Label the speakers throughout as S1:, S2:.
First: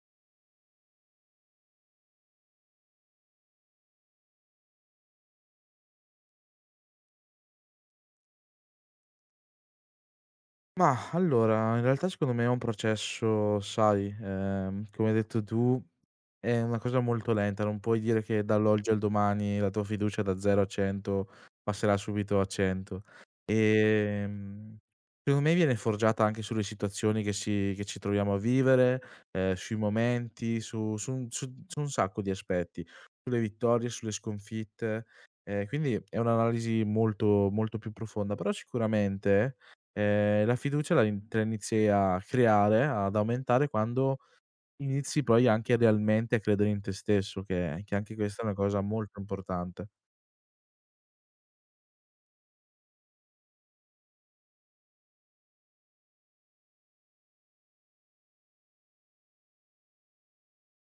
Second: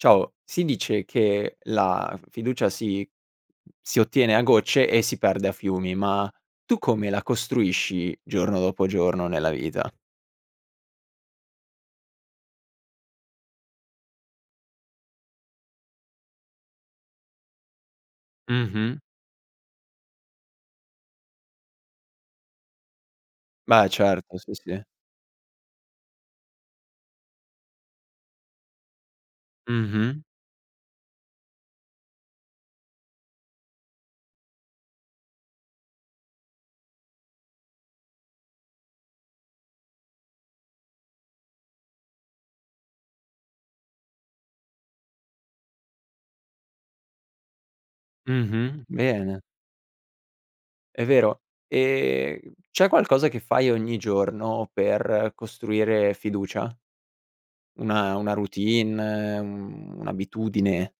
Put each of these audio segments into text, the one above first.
S1: Ciao, si dice che la f fiducia si si ottiene a gocce, e si perde a fiumi, ma tu come la costruisci giorno dopo giorno nella vita?
S2: Mah, allora, in realtà secondo me è un processo, sai, ehm, come hai detto tu, è una cosa molto lenta, non puoi dire che dall'oggi al
S1: Mh-mh.
S2: domani la tua fiducia da 0 a 100 passerà subito a 100
S1: Beh, certo. Sì,
S2: ehm,
S1: sì.
S2: [unintelligible] me viene forgiata anche sulle situazioni che si che ci troviamo a vivere, ehm, sui
S1: Mh-mh.
S2: momenti su su su su un sacco di aspetti, sulle vittorie, sulle sconfitte. Quindi è un'analisi molto, molto più profonda, però sicuramente, ehm, la fiducia la te la inizi a creare, ad aumentare quando inizi poi anche idealmente a credere in te stesso, che che anche questa è una cosa
S1: Mh-mh,
S2: molto
S1: bene.
S2: importante.
S1: È vero, ehm, c'è qualcosa che fai ogni giorno per costruire fiducia, una una routine, un un'abitudine?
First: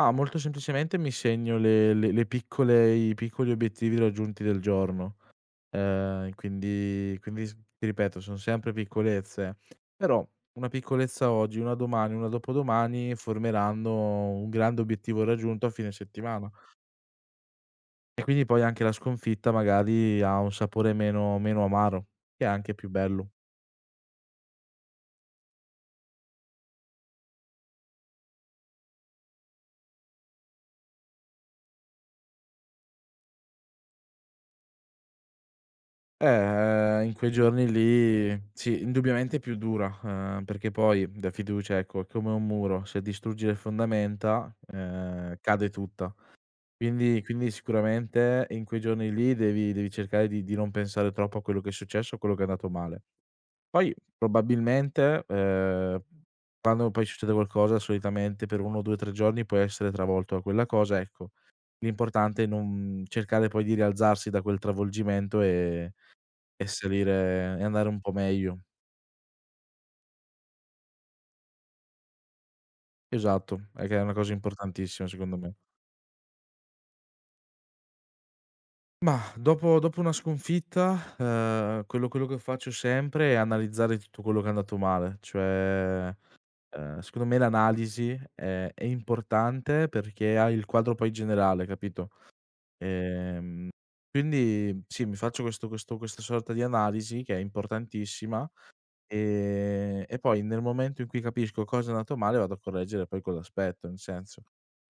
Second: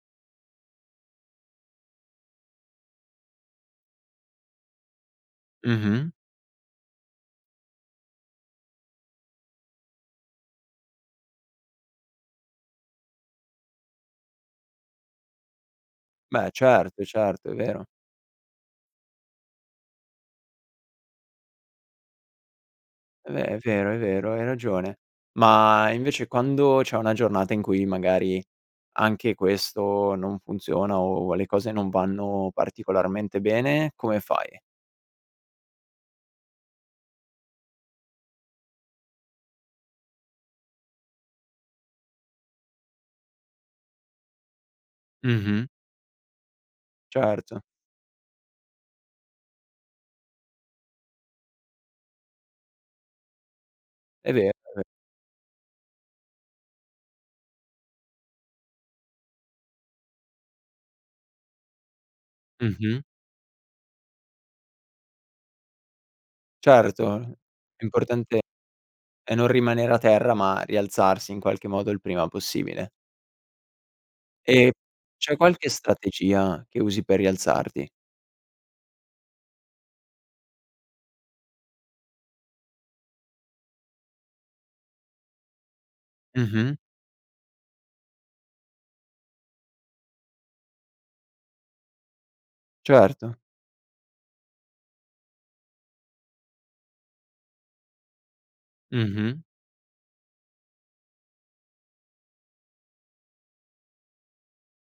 S2: Ma, molto semplicemente mi segno le le piccole i piccoli obiettivi raggiunti del giorno,
S1: Mh-mh.
S2: ehm, quindi quindi s ti ripeto, son sempre piccolezze, però 1 piccolezza oggi, 1 domani, 1 dopodomani formeranno un grande obiettivo raggiunto a fine settimana.
S1: Beh certo, certo, è vero.
S2: E quindi poi anche la sconfitta magari, ha un sapore meno meno amaro, e anche più bello.
S1: È ve è vero, è vero hai ragione, ma invece quando c'è una giornata in cui magari, anche questo non funziona, o le cose non vanno particolarmente bene, come fai?
S2: Eh, in quei giorni lì sì, indubbiamente è più dura, uhm, perché poi da fiducia ecco, è come un muro, se distruggi le fondamenta, ehm,
S1: Mh-mh.
S2: cade tutta. Quindi quindi
S1: Certo.
S2: sicuramente in quei giorni lì, devi devi cercare di di non pensare troppo a quello che è successo, a quello che è andato male; poi
S1: È vero, è vero.
S2: probabilmente, ehm, quando poi succede qualcosa solitamente per 1, 2, 3 giorni puoi essere travolto da quella cosa, ecco, l'importante è non
S1: Mh-mh.
S2: cercare poi di rialzarsi da quel travolgimento e e
S1: Certo, l
S2: salire e andare un po'
S1: l'importante
S2: meglio.
S1: è non rimanere a terra, ma rialzarsi in qualche modo il prima possibile.
S2: Esatto, è che è una cosa
S1: E
S2: importantissima,
S1: c'è
S2: secondo me.
S1: qualche strategia che usi per rialzarti?
S2: Mah, dopo dopo una sconfitta, uhm, quello quello che faccio sempre, è analizzare tutto quello che è andato male: cioè,
S1: Mh-mh.
S2: uhm, secondo me l'analisi, ehm, è importante perché hai il quadro poi generale capito?
S1: Certo.
S2: Ehm, quindi sì, mi faccio questo questo questa sorta di analisi, che è importantissima,
S1: Mh-mh.
S2: ehm, e poi nel momento in cui capisco cosa è andato male, vado a correggere poi quell'aspetto, in senso;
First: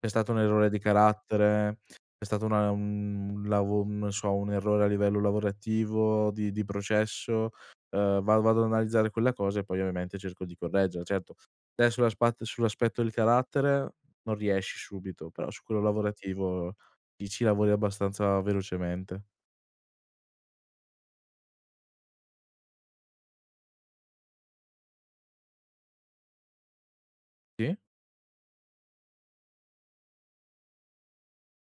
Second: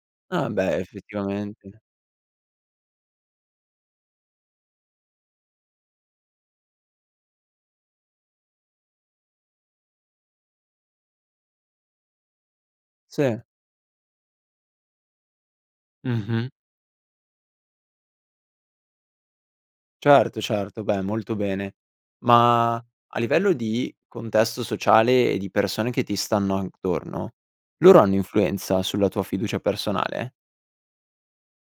S2: se è stato un
S1: Ah,
S2: errore
S1: beh,
S2: di
S1: effettivamente.
S2: carattere, se è stato una un lavo non so, un errore a livello lavorativo di di processo, uhm, va vado ad analizzare quella cosa e poi ovviamente cerco di correggere, certo adesso sull'aspatt sull'aspetto del
S1: Sì.
S2: carattere non riesci subito, però su quello
S1: Mh-mh.
S2: lavorativo, lì ci lavori abbastanza velocemente.
S1: Certo, certo. Beh, molto bene, ma a livello di contesto sociale e di persone che ti stanno attorno,
S2: Sì.
S1: loro hanno influenza sulla tua fiducia personale?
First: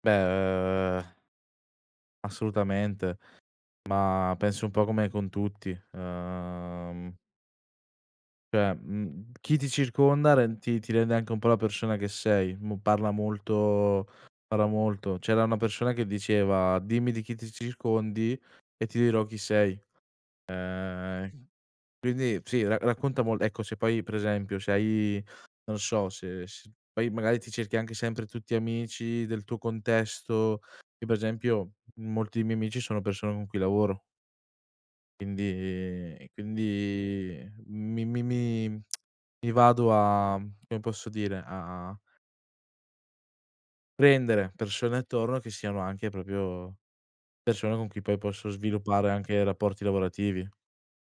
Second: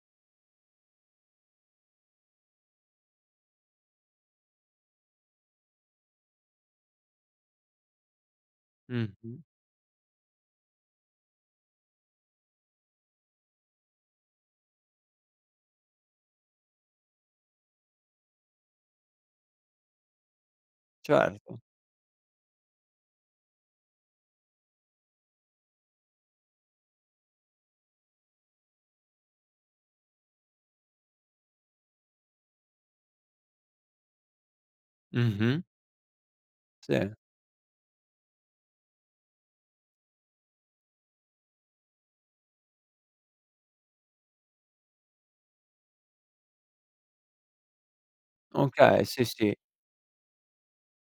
S2: Beh, uhm assolutamente, ma penso un po' come con tutti, uhm cioè, mhmm,
S1: Mh-mh.
S2: chi ti circonda rend ti ti rende anche un po' la persona che sei, mo parla molto parla molto, c'era una persona che diceva: "Dimmi di chi ti circondi e ti dirò chi sei" ehm,
S1: Certo.
S2: quindi sì ra racconta mol ecco, se poi pre esempio, se hai non so se se poi magari ti cerchi anche sempre tutti amici del tuo contesto, io per esempio molti dei miei amici sono persone con cui lavoro.
S1: Mh-mh.
S2: Quindi
S1: Sì.
S2: quindi mi mi mi mi vado a, come posso dire a prendere persone attorno, che siano anche proprio persone con cui poi possono
S1: Okay,
S2: sviluppare
S1: sì,
S2: anche
S1: sì.
S2: rapporti lavorativi.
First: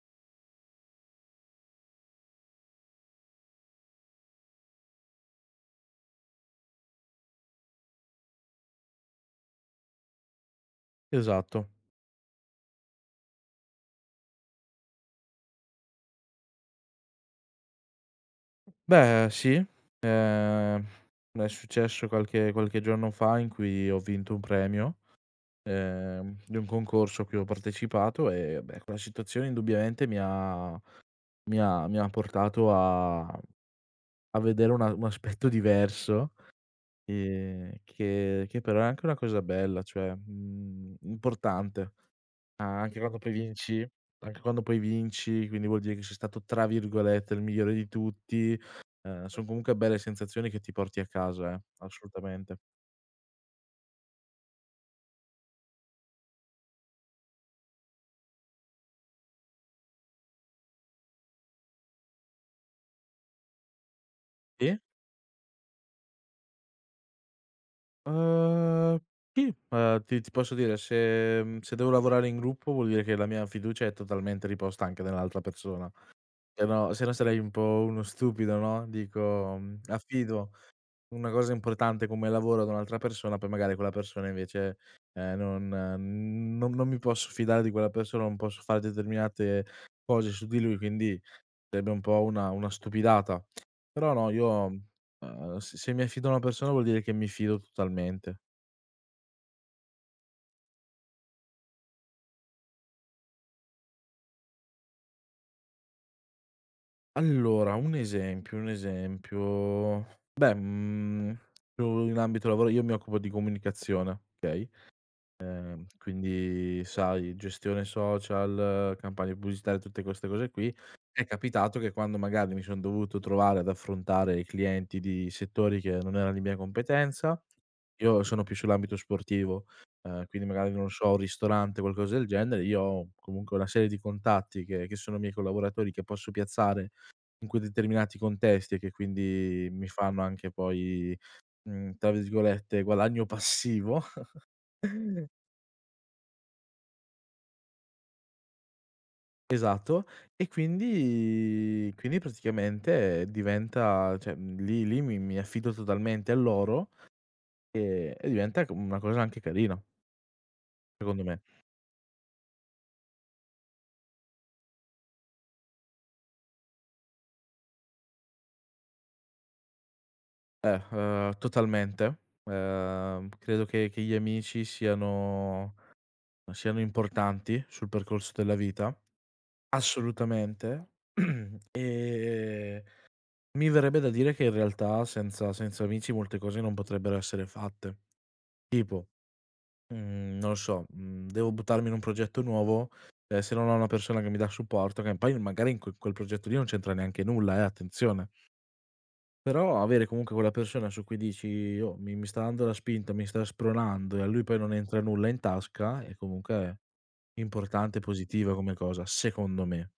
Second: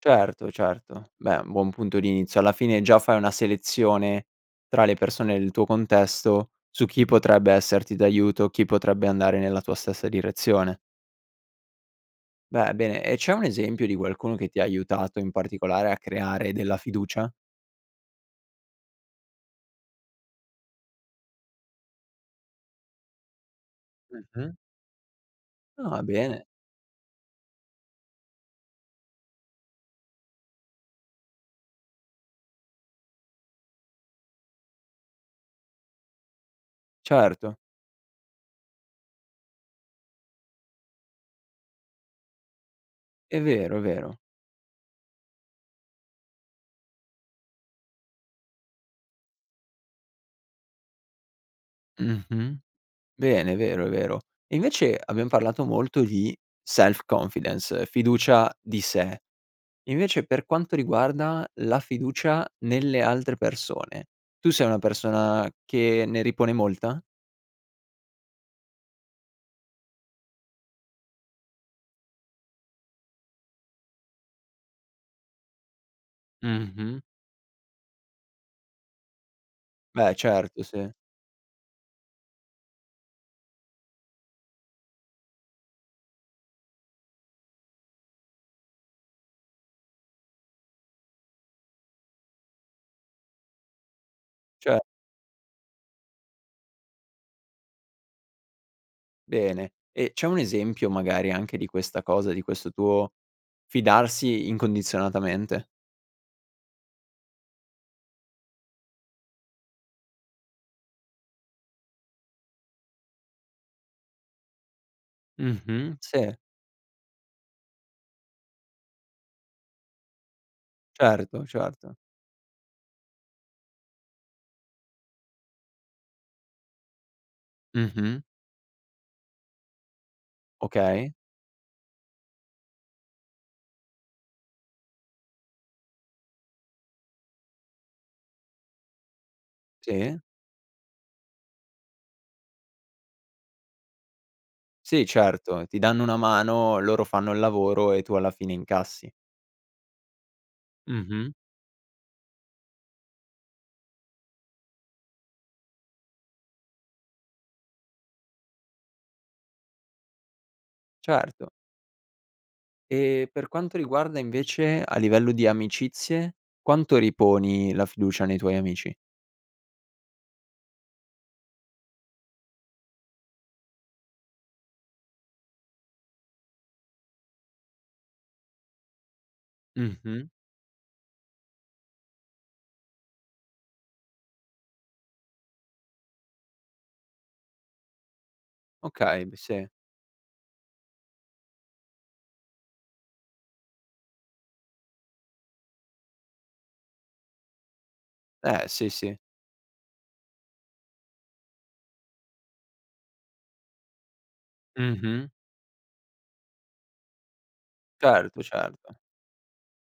S1: Certo, certo, beh, buon punto di inizio, alla fine già fai una selezione tra le persone del tuo contesto, su chi potrebbe esserti d'aiuto, chi potrebbe andare nella tua stessa direzione.
S2: Esatto.
S1: Beh, bene, e c'è un esempio di qualcuno, che ti ha aiutato in particolare a creare della fiducia?
S2: Beh sì, ehm, è successo qualche qualche giorno fa in cui ho vinto un
S1: Mh-mh.
S2: premio,
S1: Ah,
S2: ehm,
S1: bene.
S2: di un concorso a cui ho partecipato e beh, quella situazione indubbiamente mi ha mi ha mi ha portato a a vedere una un aspetto diverso,
S1: Certo.
S2: ehm, che che però è anche una cosa bella, cioè, mhmm, importante, anche quando poi
S1: È vero, è
S2: vinci
S1: vero.
S2: anche quando poi vinci, quindi vuol dire che sei stato tra virgolette "il migliore" di tutti, uhm, son comunque belle sensazioni, che ti porti a casa, eh, assolutamente.
S1: Mh-mh, bene è vero, è vero. E invece, abbiam parlato molto di self confidence, fiducia di sé, invece per quanto riguarda la fiducia nelle altre persone, tu sei una
S2: Sì.
S1: persona che ne ripone molta?
S2: Ehm, ti, uhm ti ti posso dire se, mhmm se devo lavorare in gruppo, vuol dire che la mia fiducia è totalmente riposta anche nell'altra persona. Se no
S1: Mh-mh.
S2: se no sarei un po' uno stupido, no, dico
S1: Beh
S2: affido
S1: certo, sì.
S2: una cosa importante come lavoro da un'altra persona, poi magari quella persona invece, ehm, no non, mhmm, non non mi posso fidare di quella persona, non posso fare determinate cose su di lui, quindi sarebbe un po' una una stupidata. Però no io,
S1: Ce
S2: mhmm, uhm, se se mi affido a una persona vuol dire che mi fido totalmente.
S1: Bene. E c'è un esempio, magari anche di questa cosa, di questo tuo fidarsi incondizionatamente?
S2: Allora, un esempio, un esempio. Beh, mhmm, io in ambito lavora io mi occupo di comunicazione, okay; ehm,
S1: Mh-mh. Se.
S2: quindi sai gestione social, campagne pubblicitarie tutte queste cose qui, è
S1: Certo,
S2: capitato che
S1: certo.
S2: quando magari mi son dovuto trovare ad affrontare i clienti di settori che non erano di mia competenza, io
S1: Mh-mh.
S2: sono più sull'ambito sportivo, ehm, quindi magari non so
S1: Okay.
S2: un ristorante, qualcosa del genere, io ho comunque una serie di contatti che che sono miei collaboratori che posso piazzare in quei determinati contesti e che quindi mi
S1: Sì
S2: fanno anche poi, mhmm, tra virgolette "guadagno passivo."
S1: Sì certo, ti danno una mano, loro fanno il lavoro e tu alla fine incassi.
S2: Esatto. E
S1: Mh-mh.
S2: quindi quindi praticamente diventa cioè, mhmm, lì lì mi mi affido totalmente a loro, e e diventa co mhmm, una cosa anche carina secondo me.
S1: Certo. E per quanto riguarda invece, a livello di amicizie, quanto riponi la fiducia nei tuoi amici?
S2: Eh, uhm, totalmente. Ehm, credo che che gli amici siano uhm, siano importanti sul percorso della vita,
S1: Mh-mh.
S2: assolutamente. Ehm, mi verrebbe da dire che in realtà senza senza amici molte cose non potrebbero essere fatte. Tipo,
S1: Okay, m sì.
S2: mhmm, non lo so, mhmm, devo buttarmi in un progetto nuovo, ehm, se non ho una persona che mi dà supporto, che poi magari in quel quel progetto lì non c'entra neanche nulla eh, attenzione,
S1: Eh sì, sì.
S2: però avere comunque quella persona su cui dici: "Io mi mi sta dando la spinta, mi sta spronando", e a lui poi non entra nulla
S1: Mh-mh.
S2: in tasca è comunque importante e
S1: Certo,
S2: positiva come
S1: certo.
S2: cosa, secondo me.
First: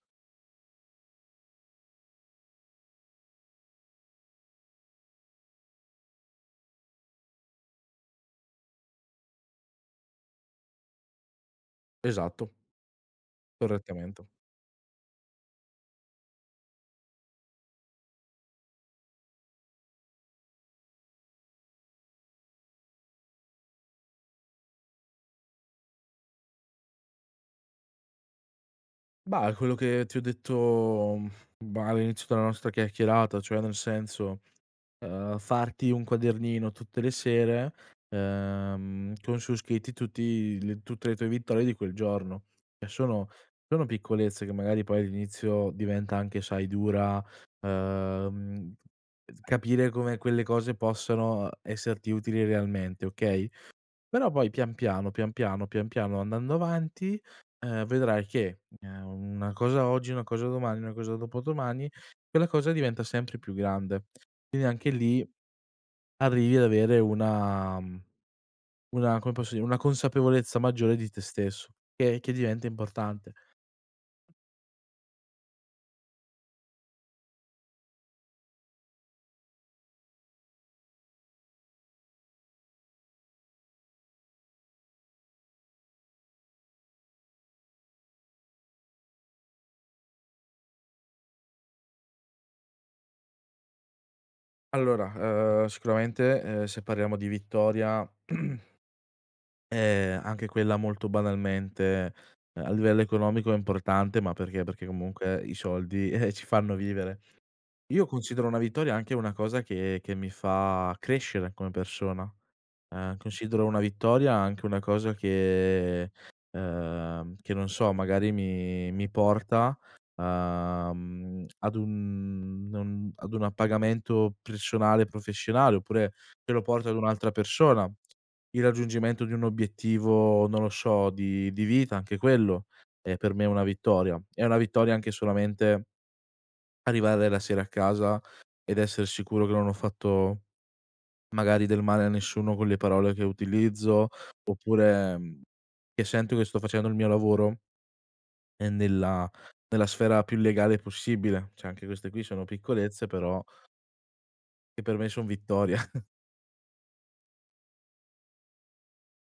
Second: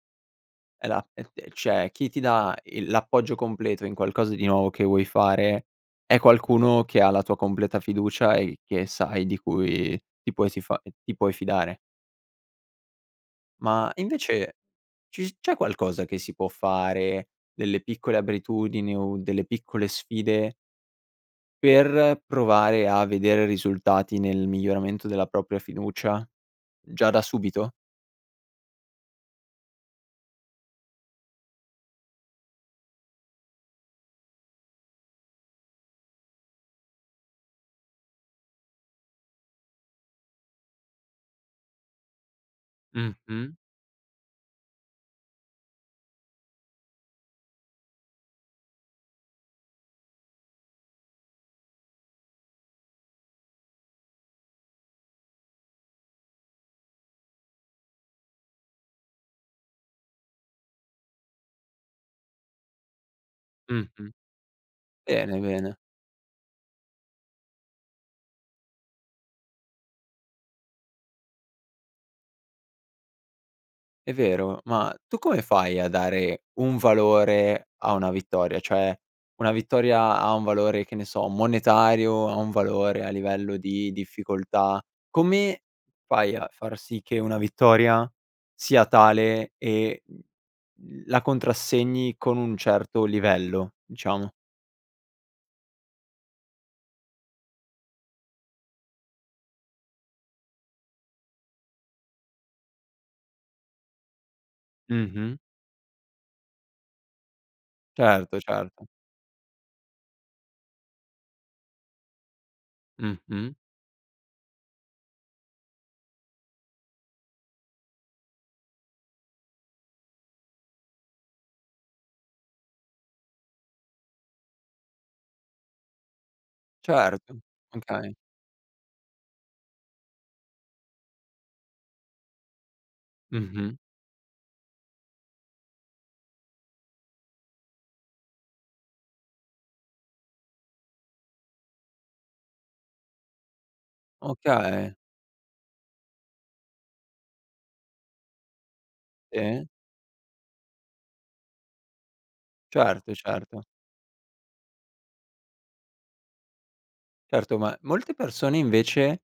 S1: E la e e cioè chi ti dà il l'appoggio completo in qualcosa di nuovo che vuoi fare è qualcuno che ha la tua completa fiducia e che sai di cui ti puoi tifa ti puoi fidare.
S2: Esatto.
S1: Ma
S2: Correttamente.
S1: invece ci s c'è qualcosa che si può fare, delle piccole abitudini o delle piccole sfide per provare a vedere risultati nel miglioramento della propria fiducia? Già da subito?
S2: Bah, è quello che ti ho detto, uhm, bah, all'inizio della nostra chiacchierata, cioè nel senso, ehm, farti un quadernino tutte le sere, ehm, con su scritti tutti le tutte le tue vittorie di quel giorno. E sono
S1: Mh-mh.
S2: sono piccolezze che magari poi all'inizio diventa anche, sai, dura, ehm, capire come quelle cose possono esserti utili realmente, okay; però poi pian piano, pian piano, pian piano andando avanti, ehm, vedrai che, u ehm, una cosa oggi una cosa domani una cosa dopodomani, quella cosa diventa sempre più grande.
S1: Mh-mh.
S2: E anche lì
S1: Bene, bene.
S2: arrivi ad avere una, mhmm una come posso dire, una consapevolezza maggiore di te stesso che che diventa importante.
S1: È vero. Ma tu come fai a dare un valore a una vittoria? Cioè una vittoria ha un valore, che ne so, monetario, ha un valore a livello di difficoltà, come fai a far sì che una vittoria sia tale e, uhm, mhmm, la contrassegni con un certo livello, diciamo?
S2: Allora, uhm, sicuramente, ehm, se parliamo di vittoria ehm, anche quella molto banalmente, ehm, a livello economico è importante, ma perché, perché
S1: Mh-mh.
S2: comunque i soldi, eh-eh ci fanno vivere. Io
S1: Certo,
S2: considero una
S1: certo.
S2: vittoria anche una cosa che che mi fa crescere come persona. Ehm,
S1: Mh-mh.
S2: considero una vittoria anche una cosa che, ehm, che non so, magari mi mi porta, uhm, ad un, uhm non ad un appagamento personale professionale, oppure te lo porto ad un'altra
S1: Certo.
S2: persona.
S1: Okay.
S2: Il raggiungimento di un obiettivo, non lo so, di di vita anche quello è per me una
S1: Mh-mh.
S2: vittoria, è una vittoria anche solamente arrivare la sera a casa ed esser sicuro che non ho fatto magari del male a nessuno con le parole che utilizzo,
S1: Okay.
S2: oppure, mhmm, che sento che sto facendo il mio lavoro ehm, nella
S1: Sì.
S2: nella sfera più legale possibile. Cioè anche queste qui sono piccolezze
S1: Certo,
S2: però
S1: certo.
S2: e per me son vittorie.
S1: Certo, ma molte persone invece,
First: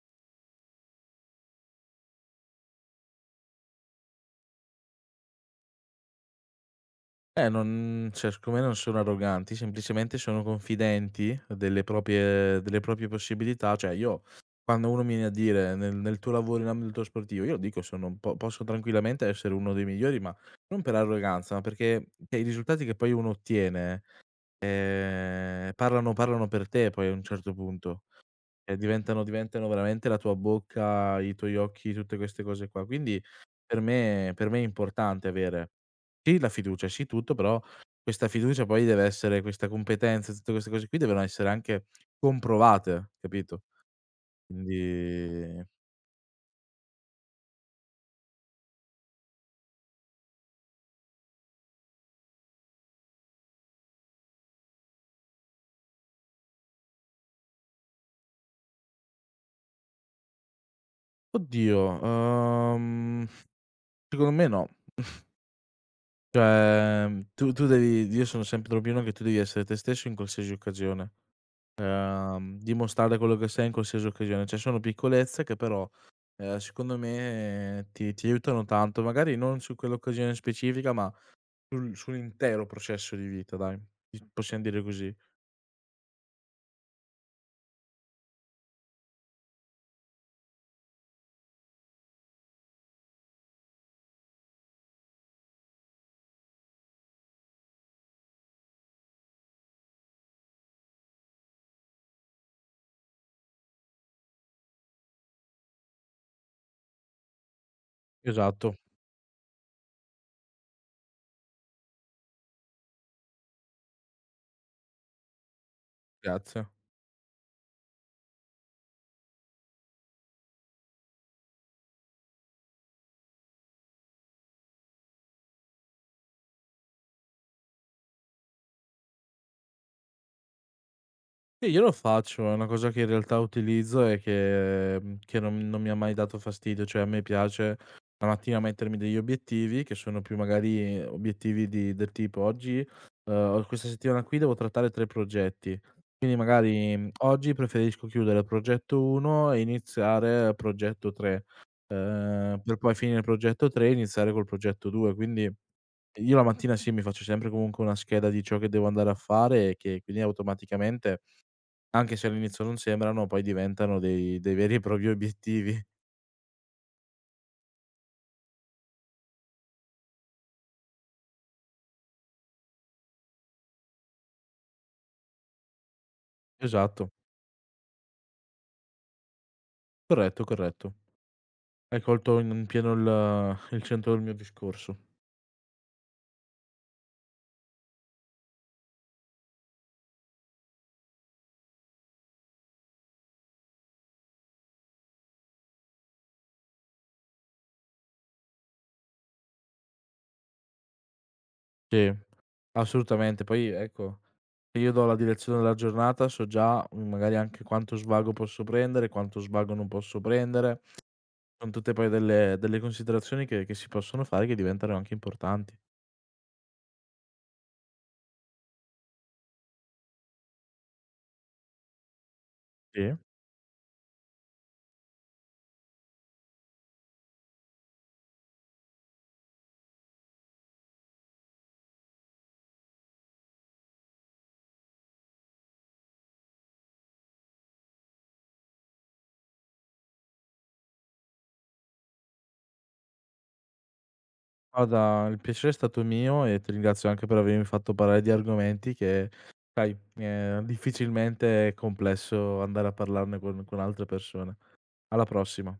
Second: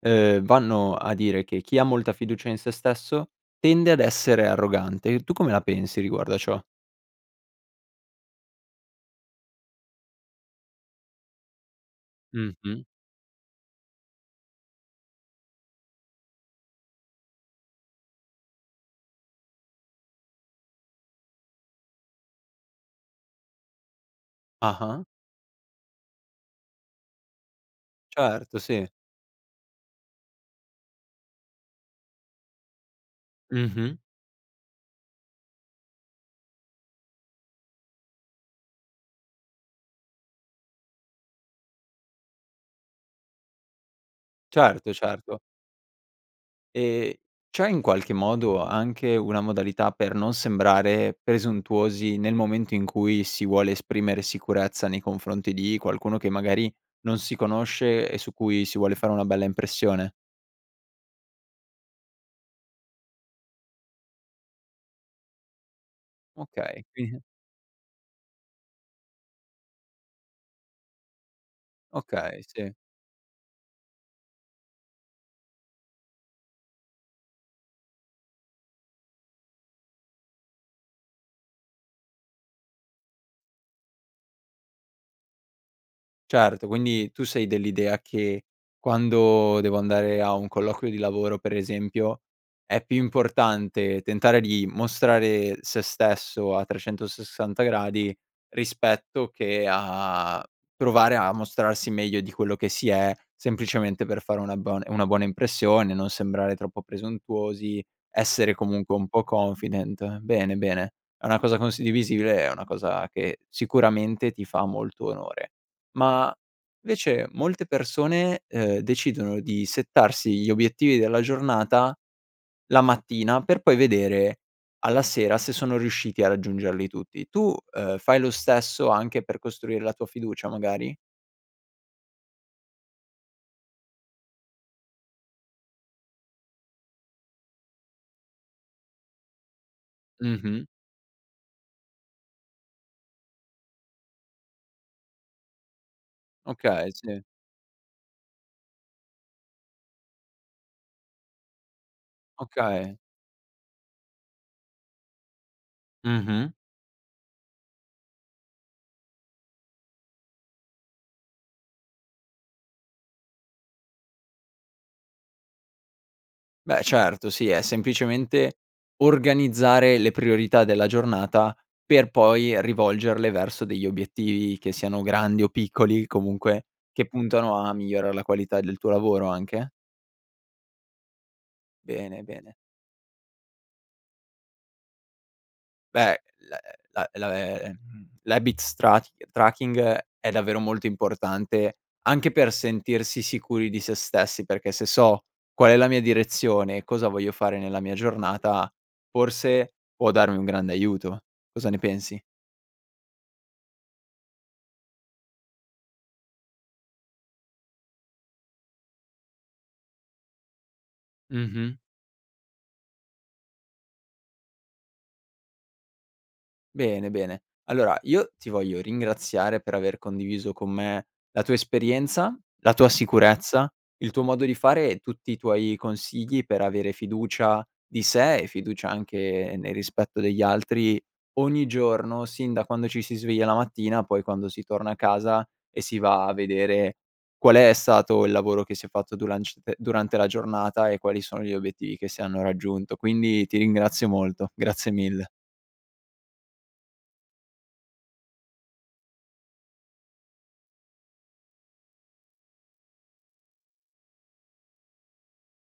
S1: ehm, vanno a dire che: "Chi ha molta fiducia in se stesso tende ad essere arrogante." E tu come la pensi riguardo a ciò?
S2: Eh, non cioè, siccome non sono arroganti, semplicemente sono confidenti delle proprie delle
S1: Mh-mh.
S2: proprie possibilità, cioè, io quando uno mi viene a dire, nel nel tuo lavoro in ambito sportivo, io lo dico, sono un po' posso tranquillamente essere uno dei migliori, ma non per arroganza, ma perché e i risultati che poi uno ottiene,
S1: Ah-ah.
S2: ehm, parlano parlano per te, poi, a un certo punto,
S1: Certo,
S2: e
S1: sì.
S2: diventano diventano veramente la tua bocca, i tuoi occhi, tutte queste cose qua, quindi per
S1: Mh-mh.
S2: me per me è importante avere sì la fiducia, sì tutto, però questa fiducia poi deve essere questa competenza, e tutte queste cose qui, devono essere anche comprovate, capito?
S1: Certo, certo.
S2: Quindi
S1: Ehm, c'è in qualche modo anche una modalità per non sembrare presuntuosi, nel momento in cui si vuole esprimere sicurezza nei confronti di qualcuno, che magari non si conosce, e su cui si vuole fare una bella impressione?
S2: Oddio, uhm, mhmm, secondo me no.
S1: Okay,
S2: Cioè,
S1: qui
S2: mhmm, tu tu devi io sono sempre dell'opinione che tu devi essere te stesso, in qualsiasi occasione.
S1: Okay,
S2: Uhm,
S1: sì.
S2: dimostrare quello che sei in qualsiasi occasione. Cioè, sono piccolezze che però, uhm, secondo me ti ti aiutano tanto. Magari non su quell'occasione specifica, ma sul sull'intero processo di vita, dai. Is possiam dire così.
S1: Certo, quindi tu sei dell'idea che, quando devo andare a un colloquio di lavoro, per esempio, è più importante tentare di mostrare se stesso a 360 gradi, rispetto che a provare a mostrarsi meglio di quello che si è, semplicemente per fare una una bon una buona impressione, non sembrare troppo presuntuosi, essere
S2: Esatto.
S1: comunque un po' confident. Bene, bene, è una cosa condivisibile, è una cosa che sicuramente ti fa molto onore. Ma,
S2: Grazie.
S1: invece molte persone, uhm, decidono di settarsi gli obiettivi della giornata la mattina, per poi vedere alla sera se sono riusciti a raggiungerli tutti. Tu, uhm, fai lo stesso anche per costruire la tua fiducia, magari?
S2: Sì, io lo faccio, è una cosa che in realtà utilizzo e che mhmm, che non non mi ha mai dato fastidio, cioè a me piace la mattina mettermi degli obiettivi che sono più
S1: Mh-mh.
S2: magari obiettivi di del tipo: "Oggi uhm, questa settimana qui devo trattare 3 progetti". Quindi
S1: Okay,
S2: magari
S1: sì.
S2: oggi preferisco chiudere il progetto 1 e iniziare progetto 3, uhm, per poi
S1: Okay.
S2: finire il progetto 3 e iniziare col progetto 2. Quindi, io la
S1: Mh-mh.
S2: mattina, sì, mi faccio sempre comunque una scheda di ciò che devo andare a fare, e che quindi automaticamente, anche se all'inizio non sembrano, poi diventano dei dei veri e propri obiettivi.
S1: Beh, certo. Sì, è semplicemente organizzare le priorità della giornata, per poi rivolgerle verso degli obiettivi, che siano grandi o piccoli, comunque che
S2: Esatto.
S1: puntano a migliorare la qualità del tuo lavoro, anche?
S2: Corretto, corretto. Hai
S1: Bene,
S2: colto
S1: bene.
S2: in pieno il il centro del mio discorso.
S1: Beh l la la ehm l'habits trac tracking è davvero molto importante, anche per sentirsi sicuri di se stessi, perché se so qual è la mia direzione e cosa voglio fare nella mia giornata, forse può darmi un grande aiuto. Cosa ne
S2: Sì.
S1: pensi?
S2: Assolutamente. Poi, ecco io do la direzione della giornata so già, mhmm, magari anche quanto svago posso prendere, quanto svago non posso prendere. Son
S1: Mh-mh.
S2: tutte poi delle delle considerazioni che che si possono fare, che diventeranno anche importanti.
S1: Bene, bene. Allora, io ti voglio ringraziare per aver condiviso con me la tua esperienza, la tua
S2: Sì.
S1: sicurezza, il tuo modo di fare e tutti i tuoi consigli per avere fiducia di se, e fiducia anche nel rispetto degli altri ogni giorno, sin da quando ci si sveglia la mattina, poi quando si torna a casa e si va a vedere qual è stato il lavoro che si è fatto duranc durante la giornata e quali sono gli obiettivi che si hanno raggiunto. Quindi ti ringrazio molto. Grazie
S2: Guarda,
S1: mille.
S2: il piacere è stato mio, e ti ringrazio anche per avermi fatto parlare di argomenti che sai, ehm, difficilmente è complesso andare a parlarne con con altre persone. Alla prossima.